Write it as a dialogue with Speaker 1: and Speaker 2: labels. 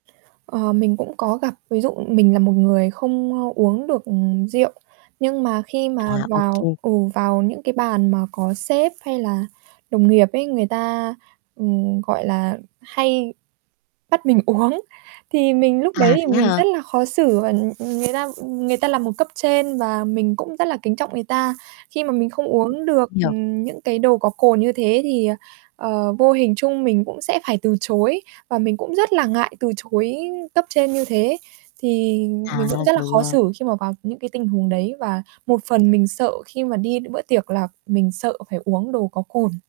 Speaker 1: Ờ, mình cũng có gặp, ví dụ mình là một người không, ơ, uống được, ừm, rượu. Nhưng mà khi
Speaker 2: À,
Speaker 1: mà
Speaker 2: ô kê.
Speaker 1: vào ừ, vào những cái bàn mà có sếp hay là đồng nghiệp ấy, người ta, ừm, gọi là, hay bắt mình uống. Thì mình lúc đấy
Speaker 2: À,
Speaker 1: thì
Speaker 2: thế
Speaker 1: mình
Speaker 2: hả?
Speaker 1: rất là khó xử và nh người ta người ta là một cấp trên và mình cũng rất là kính trọng người ta, khi mà mình không uống được,
Speaker 2: Nhiều.
Speaker 1: ừm, những cái đồ có cồn như thế thì, ờ, ờ, vô hình trung mình cũng sẽ phải từ chối và mình cũng rất là ngại từ chối cấp trên như thế. Thì
Speaker 2: À,
Speaker 1: mình cũng rất là
Speaker 2: rồi
Speaker 1: khó
Speaker 2: nha.
Speaker 1: xử khi mà vào những cái tình huống đấy và một phần mình sợ khi mà đi đ bữa tiệc là mình sợ phải uống đồ có cồn.